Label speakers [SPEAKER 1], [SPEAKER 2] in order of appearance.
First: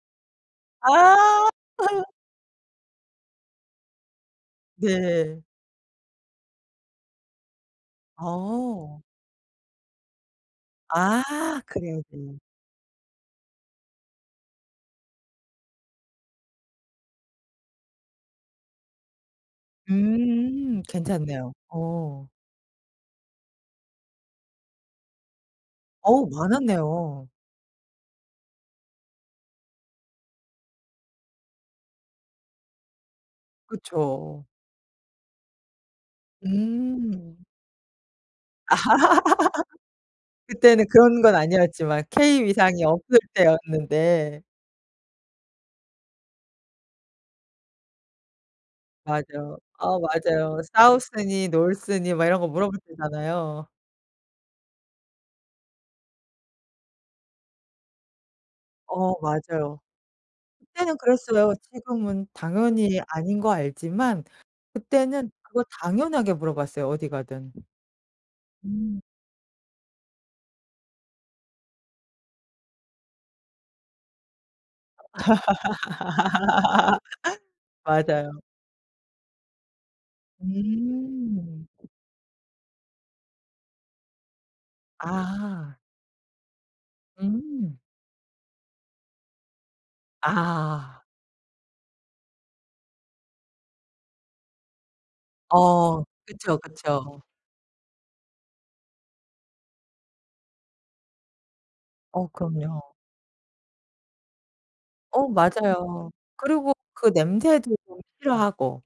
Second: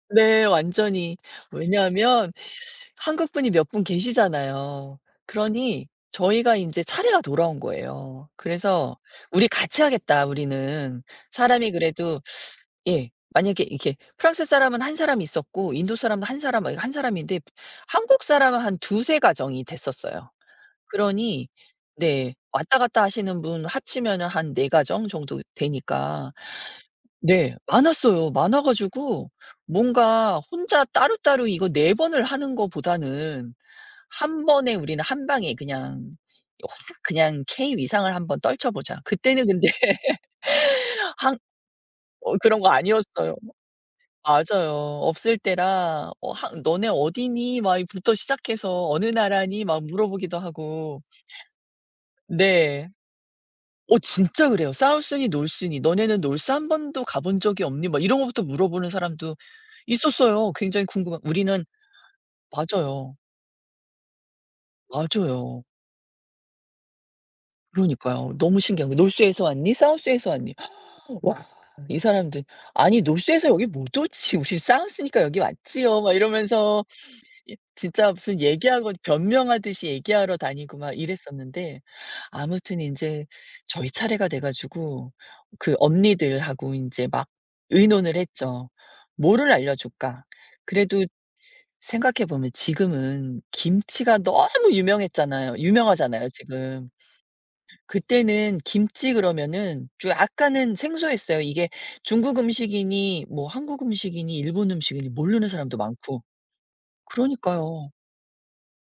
[SPEAKER 1] 네. 완전히.
[SPEAKER 2] 아.
[SPEAKER 1] 왜냐하면 한국 분이 몇 분 계시잖아요.
[SPEAKER 2] 네.
[SPEAKER 1] 그러니 저희가 인제 차례가 돌아온
[SPEAKER 2] 아.
[SPEAKER 1] 거예요. 그래서
[SPEAKER 2] 어.
[SPEAKER 1] 우리 같이 하겠다 우리는.
[SPEAKER 2] 아.
[SPEAKER 1] 사람이 그래도
[SPEAKER 2] 그래야지.
[SPEAKER 1] 예 만약에 이게 프랑스 사람은 한 사람 있었고 인도 사람은 한 사람 막 이거 한 사람인데 프 한국 사람은 한 2-3 가정이 됐었어요.
[SPEAKER 2] 음.
[SPEAKER 1] 그러니
[SPEAKER 2] 괜찮네요. 어.
[SPEAKER 1] 네. 왔다 갔다 하시는 분 합치면은 한 4 가정 정도
[SPEAKER 2] 어우
[SPEAKER 1] 되니까.
[SPEAKER 2] 많았네요.
[SPEAKER 1] 네. 많았어요. 많아 가지고 뭔가 혼자 따로따로 이거 4 번을 하는 거보다는
[SPEAKER 2] 그쵸.
[SPEAKER 1] 1 번에 우리는 한 방에 그냥 또 확
[SPEAKER 2] 음.
[SPEAKER 1] 그냥 K 위상을 한번 떨쳐 보자. 그때는 근데
[SPEAKER 2] 그때는 그런 건
[SPEAKER 1] 한
[SPEAKER 2] 아니었지만
[SPEAKER 1] 어
[SPEAKER 2] K
[SPEAKER 1] 그런 거
[SPEAKER 2] 위상이 없을
[SPEAKER 1] 아니었어요.
[SPEAKER 2] 때였는데.
[SPEAKER 1] 맞아요. 없을 때라 어 한 "너네 어디니?" 막 이 부터 시작해서 "어느
[SPEAKER 2] 맞아요.
[SPEAKER 1] 나라니?" 막
[SPEAKER 2] 아.
[SPEAKER 1] 물어보기도 하고.
[SPEAKER 2] South니 North니 막 이런 거 물어볼
[SPEAKER 1] 네.
[SPEAKER 2] 때잖아요.
[SPEAKER 1] 어 진짜 그래요. "South니 North니?", "너네는 North 1 번도 가 본 적이 없니?" 뭐 이런 거부터 물어보는
[SPEAKER 2] 어
[SPEAKER 1] 사람도
[SPEAKER 2] 맞아요.
[SPEAKER 1] 있었어요. 굉장히
[SPEAKER 2] 그때는
[SPEAKER 1] 궁금한
[SPEAKER 2] 그랬어요.
[SPEAKER 1] 우리는
[SPEAKER 2] 지금은 당연히
[SPEAKER 1] 맞아요.
[SPEAKER 2] 아닌 거 알지만 그때는 그거
[SPEAKER 1] 맞아요.
[SPEAKER 2] 당연하게 물어봤어요. 어디 가든.
[SPEAKER 1] 그러니까요. 너무 신기한 거예요.
[SPEAKER 2] 음.
[SPEAKER 1] "North에서 왔니, South에서 왔니?" 와 이 사람들 아니 North에서 여기 못 오지. "우리 South니까 여기 왔지요." 막 이러면서 이 진짜
[SPEAKER 2] 맞아요.
[SPEAKER 1] 무슨 얘기하고 변명하듯이 얘기하러 다니고 막
[SPEAKER 2] 음.
[SPEAKER 1] 이랬었는데 아무튼 인제 저희 차례가 돼 가지고
[SPEAKER 2] 아.
[SPEAKER 1] 그 언니들하고 인제 막
[SPEAKER 2] 음.
[SPEAKER 1] 의논을 했죠. "뭐를 알려줄까?"
[SPEAKER 2] 아.
[SPEAKER 1] 그래도 생각해 보면 지금은 김치가 너무 유명했잖아요
[SPEAKER 2] 어
[SPEAKER 1] 유명하잖아요
[SPEAKER 2] 그쵸,
[SPEAKER 1] 지금.
[SPEAKER 2] 그쵸.
[SPEAKER 1] 그때는 김치 그러면은 좀 약간은 생소했어요. 이게
[SPEAKER 2] 어
[SPEAKER 1] 중국
[SPEAKER 2] 그럼요.
[SPEAKER 1] 음식이니 뭐 한국 음식이니 일본 음식이니
[SPEAKER 2] 어
[SPEAKER 1] 모르는 사람도
[SPEAKER 2] 맞아요.
[SPEAKER 1] 많고.
[SPEAKER 2] 그리고 그 냄새도
[SPEAKER 1] 그러니까요.
[SPEAKER 2] 좀 싫어하고.